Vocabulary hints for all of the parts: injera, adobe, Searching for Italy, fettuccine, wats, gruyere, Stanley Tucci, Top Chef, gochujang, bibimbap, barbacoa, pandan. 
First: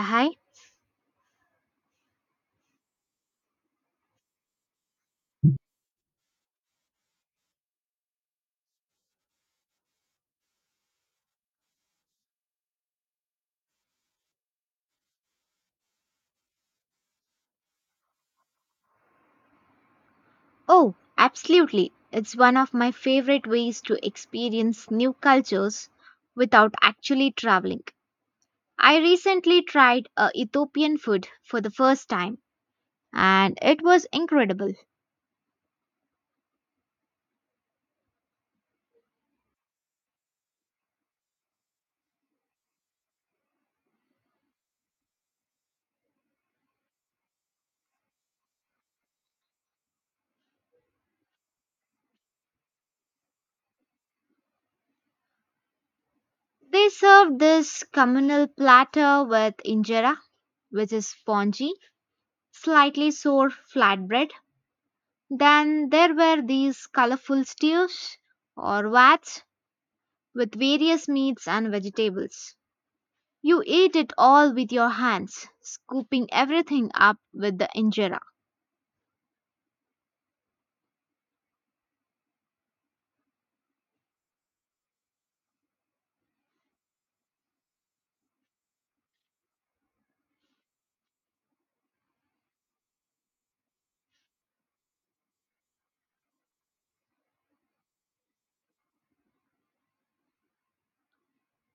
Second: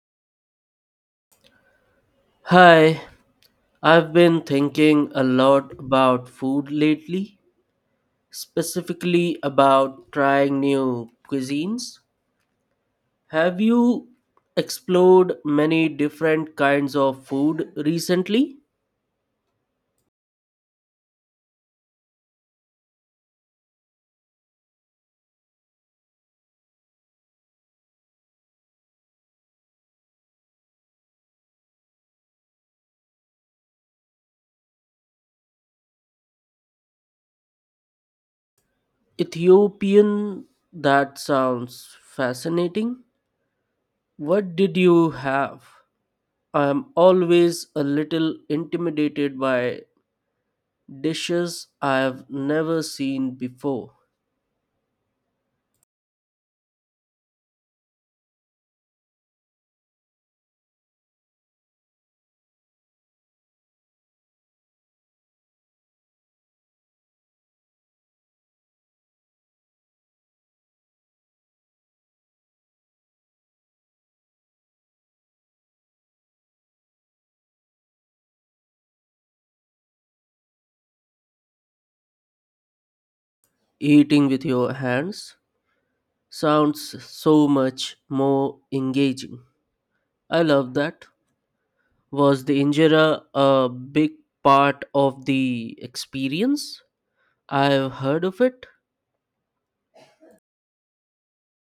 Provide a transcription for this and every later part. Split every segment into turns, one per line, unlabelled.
Hi.
Hi, I've been thinking a lot about food lately, specifically about trying new cuisines. Have you explored many different kinds of food recently?
Oh, absolutely. It's one of my favorite ways to experience new cultures without actually traveling. I recently tried Ethiopian food for the first time and it was incredible.
Ethiopian, that sounds fascinating. What did you have? I'm always a little intimidated by dishes I've never seen before.
They served this communal platter with injera, which is spongy, slightly sour flatbread. Then there were these colorful stews or wats with various meats and vegetables. You ate it all with your hands, scooping everything up with the injera.
Eating with your hands? Sounds so much more engaging. I love that. Was the injera a big part of the experience? I've heard of it.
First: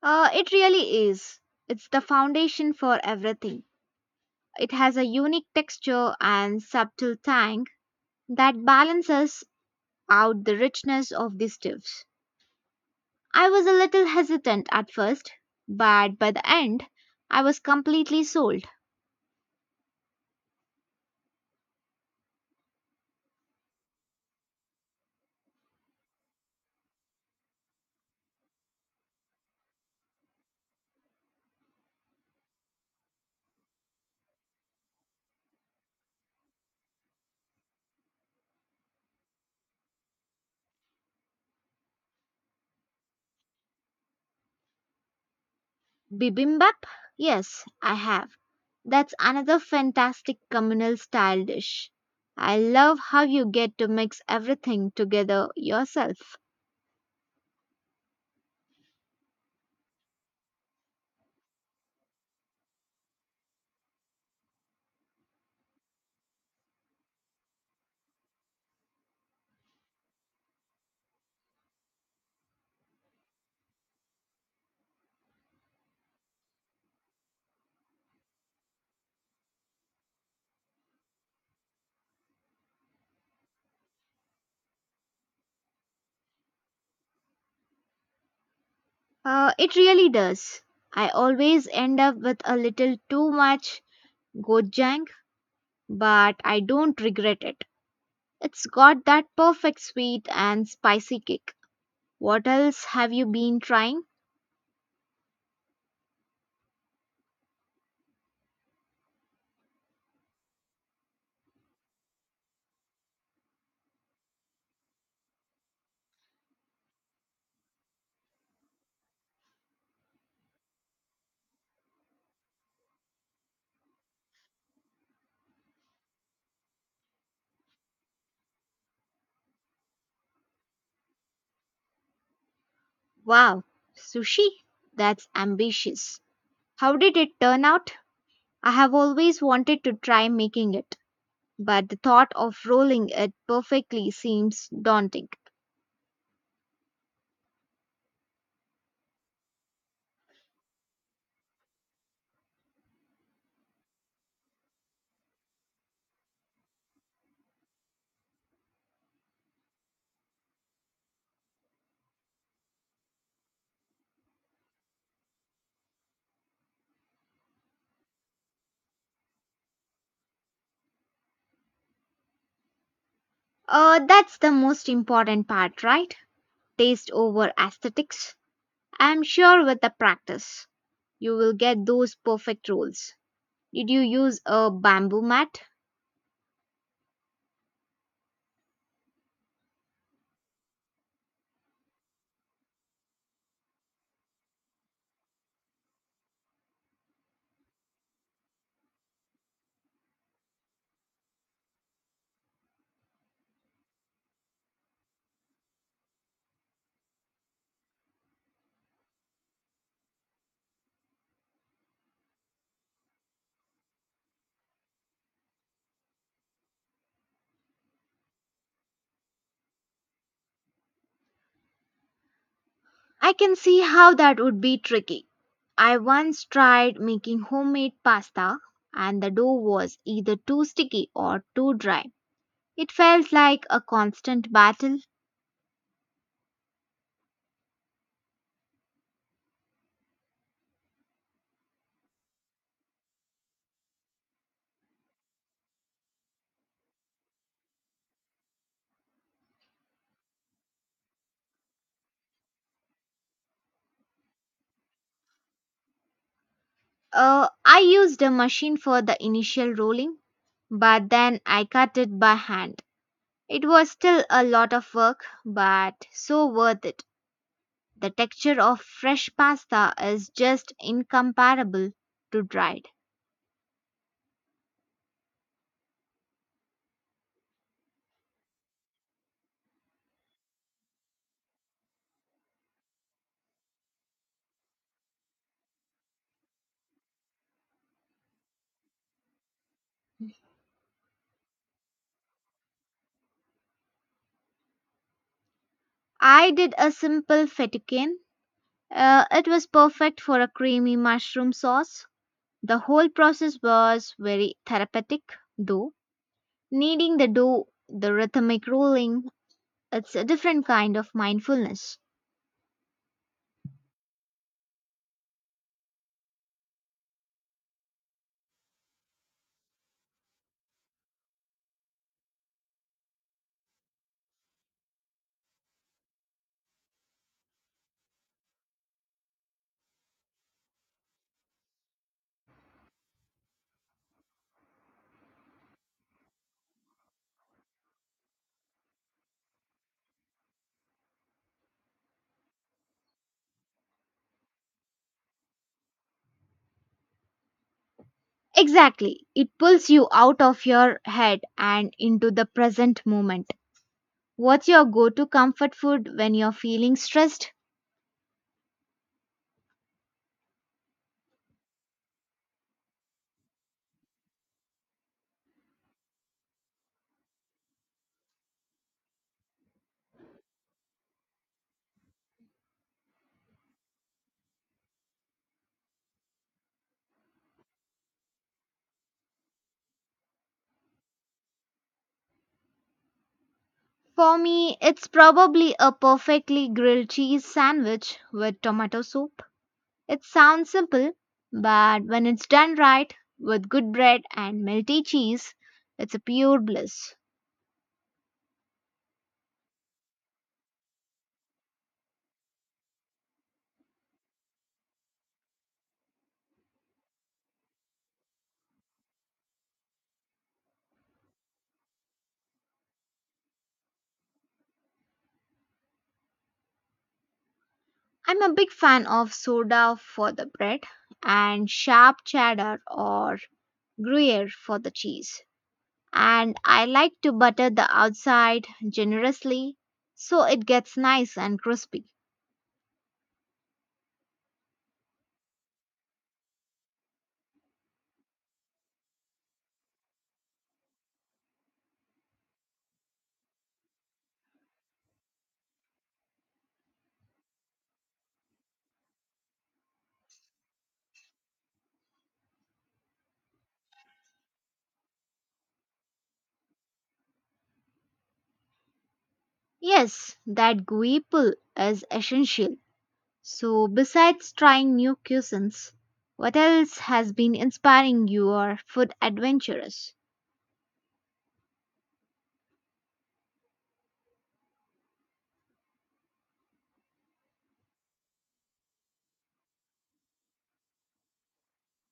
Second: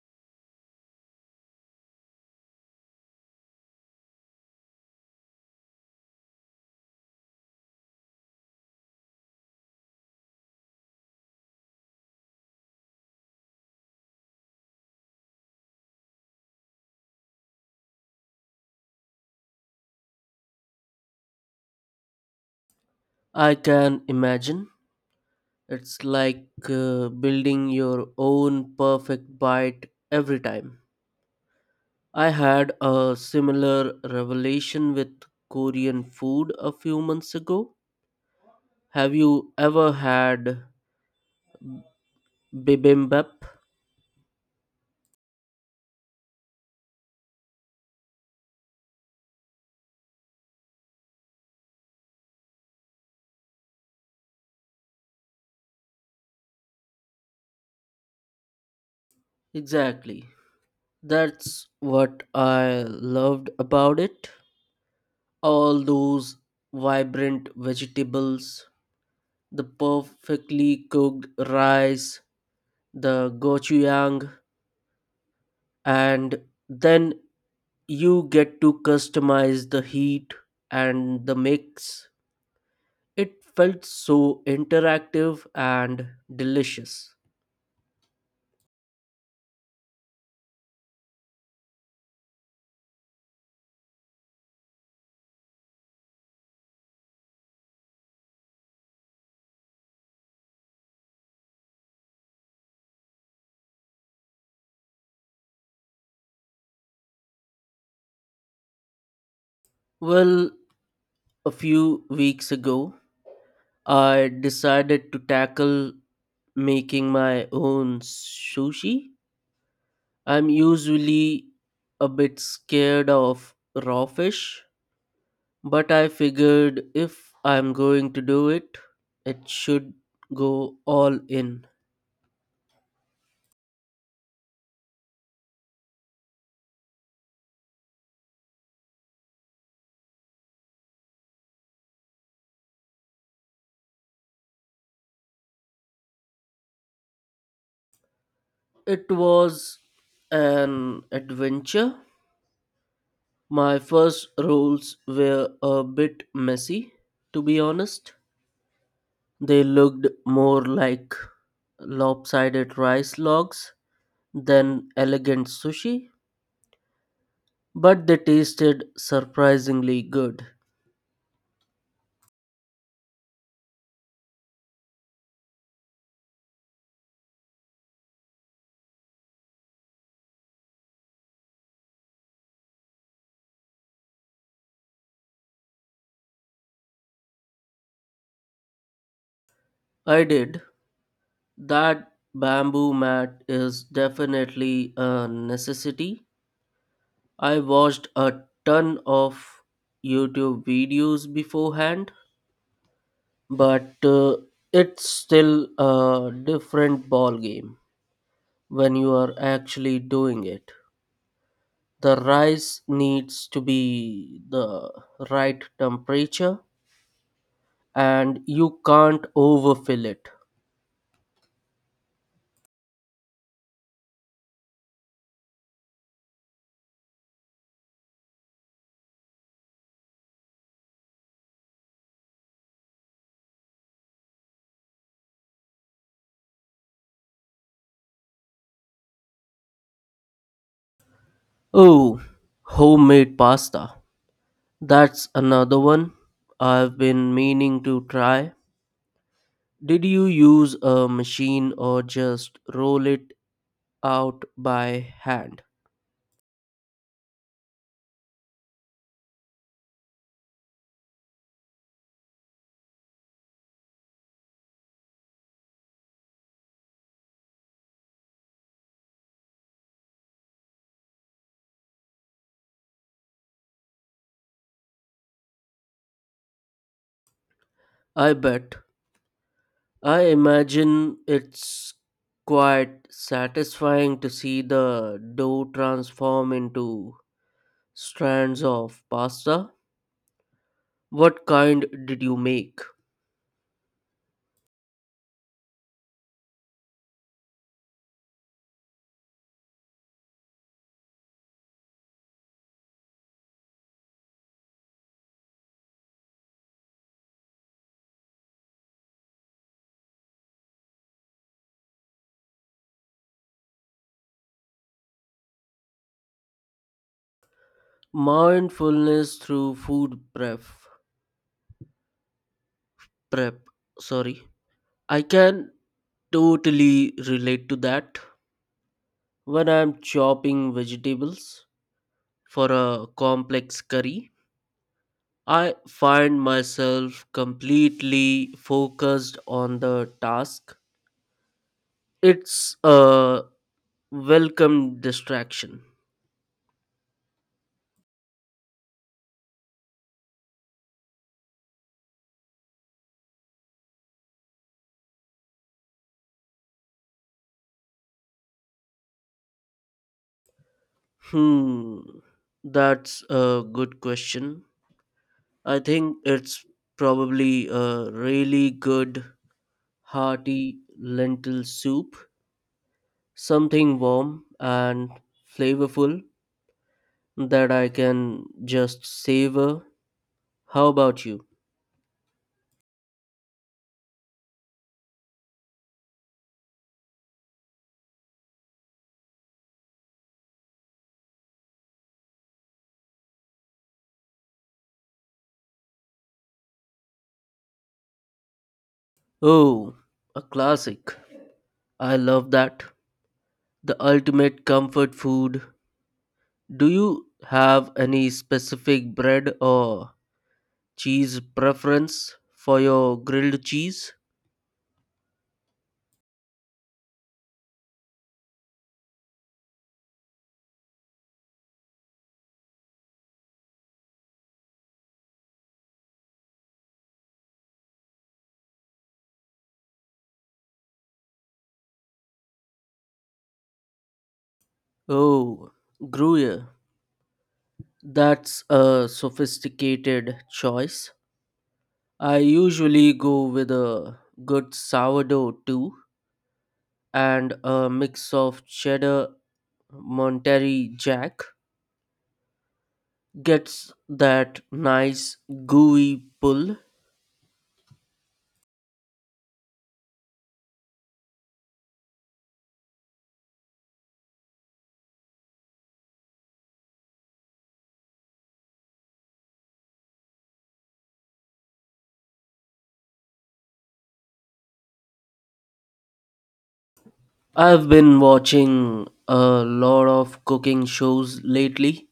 It really is. It's the foundation for everything. It has a unique texture and subtle tang that balances out the richness of the stews. I was a little hesitant at first, but by the end, I was completely sold.
I can imagine. It's like building your own perfect bite every time. I had a similar revelation with Korean food a few months ago. Have you ever had bibimbap?
Bibimbap? Yes, I have. That's another fantastic communal style dish. I love how you get to mix everything together yourself.
Exactly. That's what I loved about it. All those vibrant vegetables, the perfectly cooked rice, the gochujang, and then you get to customize the heat and the mix. It felt so interactive and delicious.
It really does. I always end up with a little too much gochujang, but I don't regret it. It's got that perfect sweet and spicy kick. What else have you been trying?
Well, a few weeks ago, I decided to tackle making my own sushi. I'm usually a bit scared of raw fish, but I figured if I'm going to do it, it should go all in.
Wow, sushi? That's ambitious. How did it turn out? I have always wanted to try making it, but the thought of rolling it perfectly seems daunting.
It was an adventure. My first rolls were a bit messy, to be honest. They looked more like lopsided rice logs than elegant sushi, but they tasted surprisingly good.
That's the most important part, right? Taste over aesthetics. I'm sure with the practice, you will get those perfect rolls. Did you use a bamboo mat?
I did. That bamboo mat is definitely a necessity. I watched a ton of YouTube videos beforehand, but it's still a different ball game when you are actually doing it. The rice needs to be the right temperature and you can't overfill it.
I can see how that would be tricky. I once tried making homemade pasta, and the dough was either too sticky or too dry. It felt like a constant battle.
Oh, homemade pasta. That's another one I've been meaning to try. Did you use a machine or just roll it out by hand?
I used a machine for the initial rolling, but then I cut it by hand. It was still a lot of work, but so worth it. The texture of fresh pasta is just incomparable to dried.
I bet. I imagine it's quite satisfying to see the dough transform into strands of pasta. What kind did you make?
I did a simple fettuccine. It was perfect for a creamy mushroom sauce. The whole process was very therapeutic, though. Kneading the dough, the rhythmic rolling, it's a different kind of mindfulness.
Mindfulness through food prep. Prep, sorry. I can totally relate to that. When I'm chopping vegetables for a complex curry, I find myself completely focused on the task. It's a welcome distraction.
Exactly. It pulls you out of your head and into the present moment. What's your go to comfort food when you're feeling stressed?
Hmm, that's a good question. I think it's probably a really good, hearty lentil soup, something warm and flavorful that I can just savor. How about you?
For me, it's probably a perfectly grilled cheese sandwich with tomato soup. It sounds simple, but when it's done right, with good bread and melty cheese, it's a pure bliss.
Oh, a classic. I love that. The ultimate comfort food. Do you have any specific bread or cheese preference for your grilled cheese?
I'm a big fan of soda for the bread and sharp cheddar or gruyere for the cheese, and I like to butter the outside generously so it gets nice and crispy.
Oh, Gruyere. That's a sophisticated choice. I usually go with a good sourdough too and a mix of cheddar, Monterey Jack. Gets that nice gooey pull.
Yes, that gooey pull is essential. So, besides trying new cuisines, what else has been inspiring your food adventures?
I've been watching a lot of cooking shows lately,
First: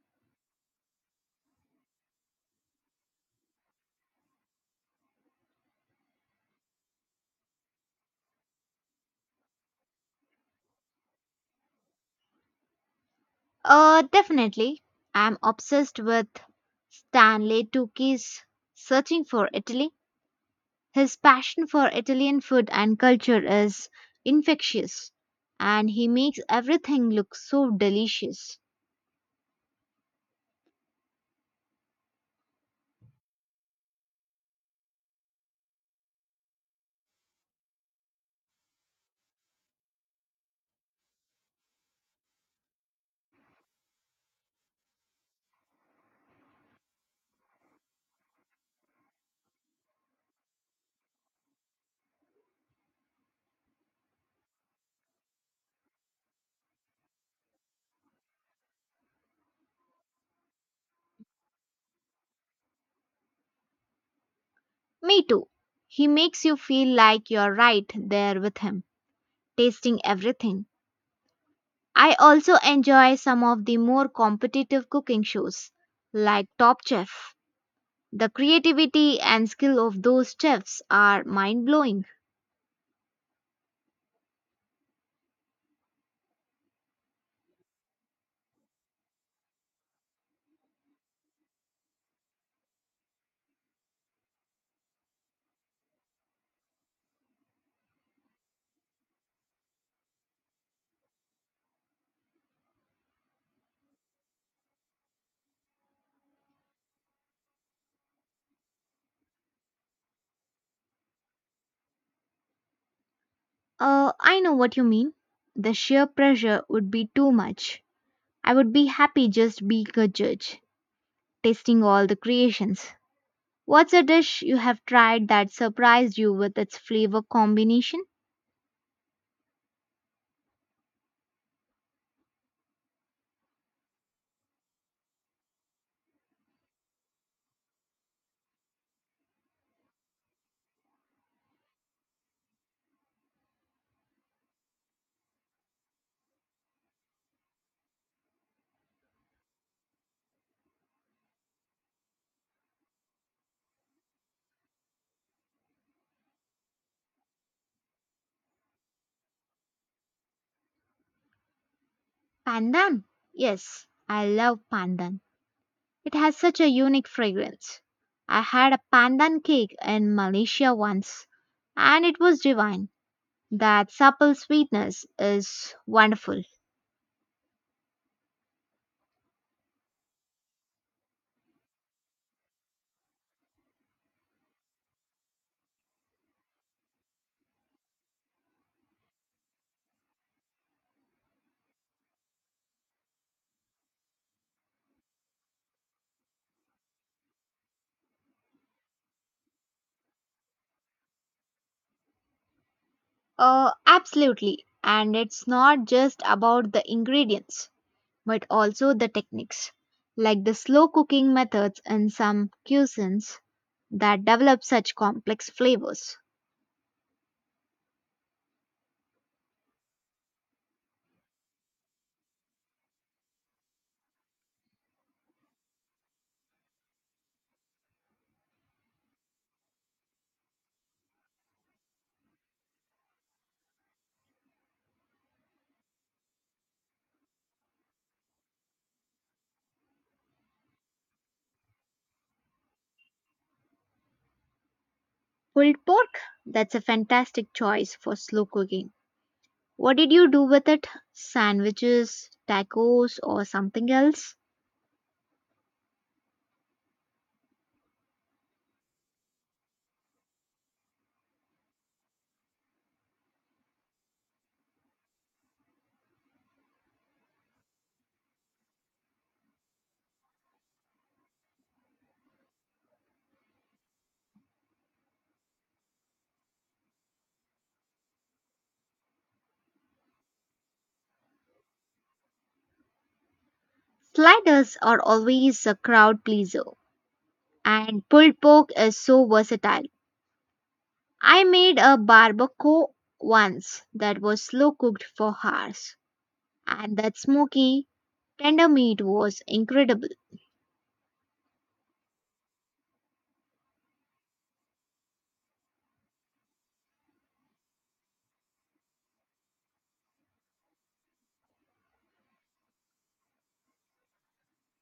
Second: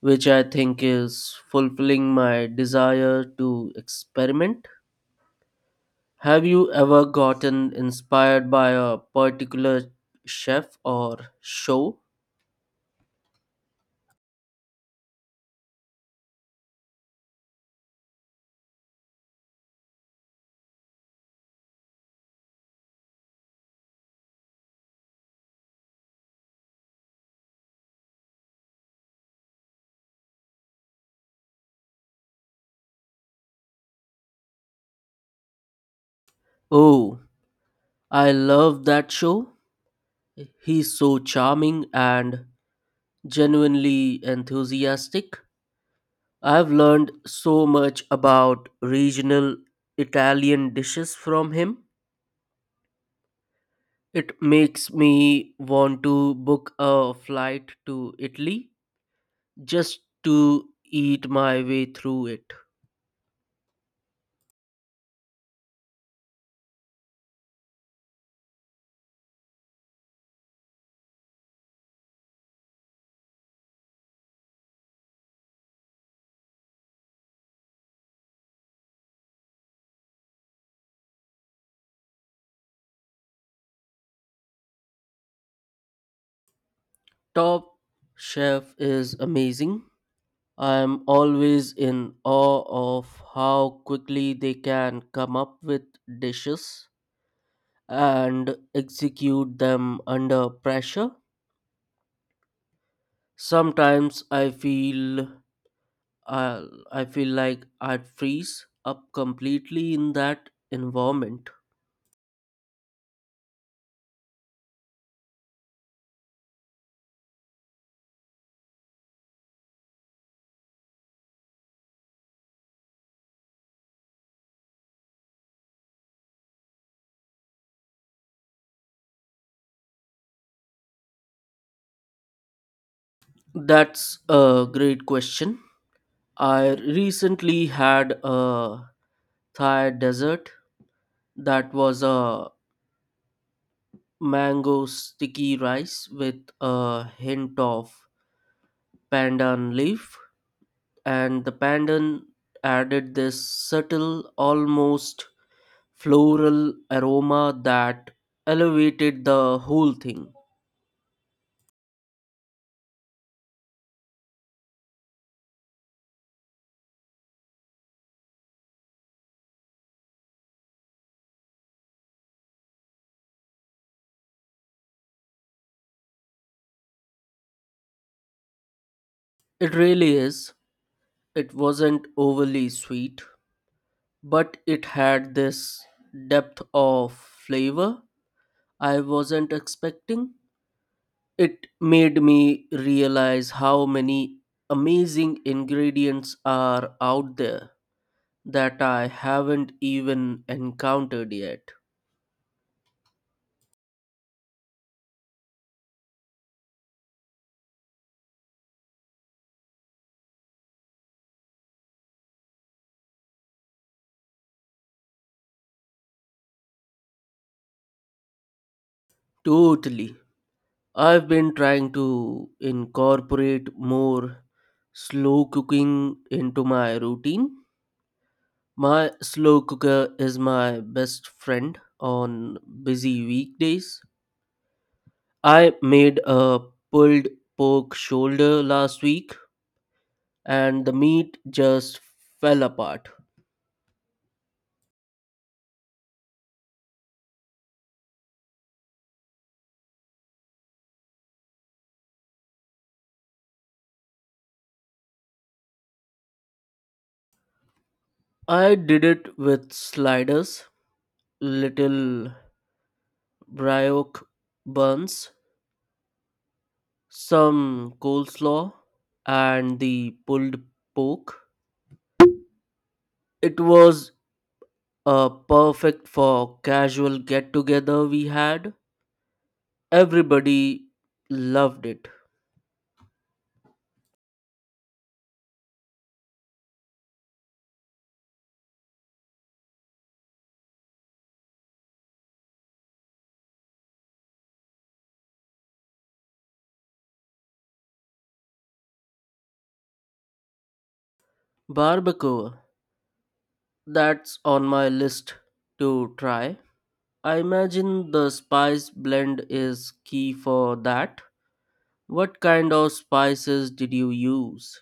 which I think is fulfilling my desire to experiment. Have you ever gotten inspired by a particular chef or show?
Definitely. I'm obsessed with Stanley Tucci's Searching for Italy. His passion for Italian food and culture is infectious, and he makes everything look so delicious.
Oh, I love that show. He's so charming and genuinely enthusiastic. I've learned so much about regional Italian dishes from him. It makes me want to book a flight to Italy just to eat my way through it.
Me too. He makes you feel like you're right there with him, tasting everything. I also enjoy some of the more competitive cooking shows, like Top Chef. The creativity and skill of those chefs are mind blowing.
Top Chef is amazing. I'm always in awe of how quickly they can come up with dishes and execute them under pressure. Sometimes I I feel like I'd freeze up completely in that environment.
I know what you mean. The sheer pressure would be too much. I would be happy just being a judge, testing all the creations. What's a dish you have tried that surprised you with its flavor combination?
That's a great question. I recently had a Thai dessert that was a mango sticky rice with a hint of pandan leaf, and the pandan added this subtle, almost floral aroma that elevated the whole thing.
Pandan. Yes, I love pandan. It has such a unique fragrance. I had a pandan cake in Malaysia once, and it was divine. That supple sweetness is wonderful.
It really is. It wasn't overly sweet, but it had this depth of flavor I wasn't expecting. It made me realize how many amazing ingredients are out there that I haven't even encountered yet.
Oh, absolutely. And it's not just about the ingredients, but also the techniques, like the slow cooking methods in some cuisines that develop such complex flavors.
Totally. I've been trying to incorporate more slow cooking into my routine. My slow cooker is my best friend on busy weekdays. I made a pulled pork shoulder last week and the meat just fell apart.
Pulled pork, that's a fantastic choice for slow cooking. What did you do with it? Sandwiches, tacos, or something else?
I did it with sliders, little brioche buns, some coleslaw, and the pulled pork. It was perfect for casual get together we had. Everybody loved it.
Sliders are always a crowd pleaser, and pulled pork is so versatile. I made a barbacoa once that was slow cooked for hours, and that smoky, tender meat was incredible.
Barbacoa, that's on my list to try. I imagine the spice blend is key for that. What kind of spices did you use?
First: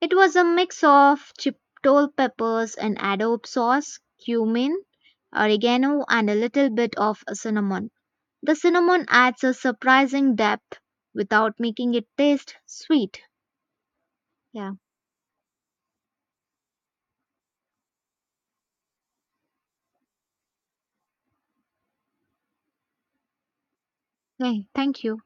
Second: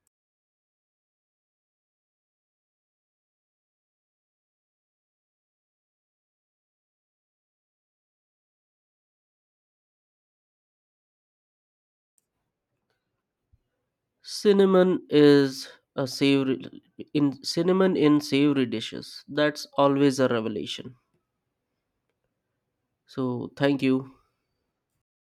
It was a mix of chipotle peppers and adobe sauce, cumin, oregano, and a little bit of cinnamon. The cinnamon adds a surprising depth without making it taste sweet. Yeah.
Cinnamon is a savory in cinnamon in savory dishes. That's always a revelation. So, thank you.
Hey, thank you.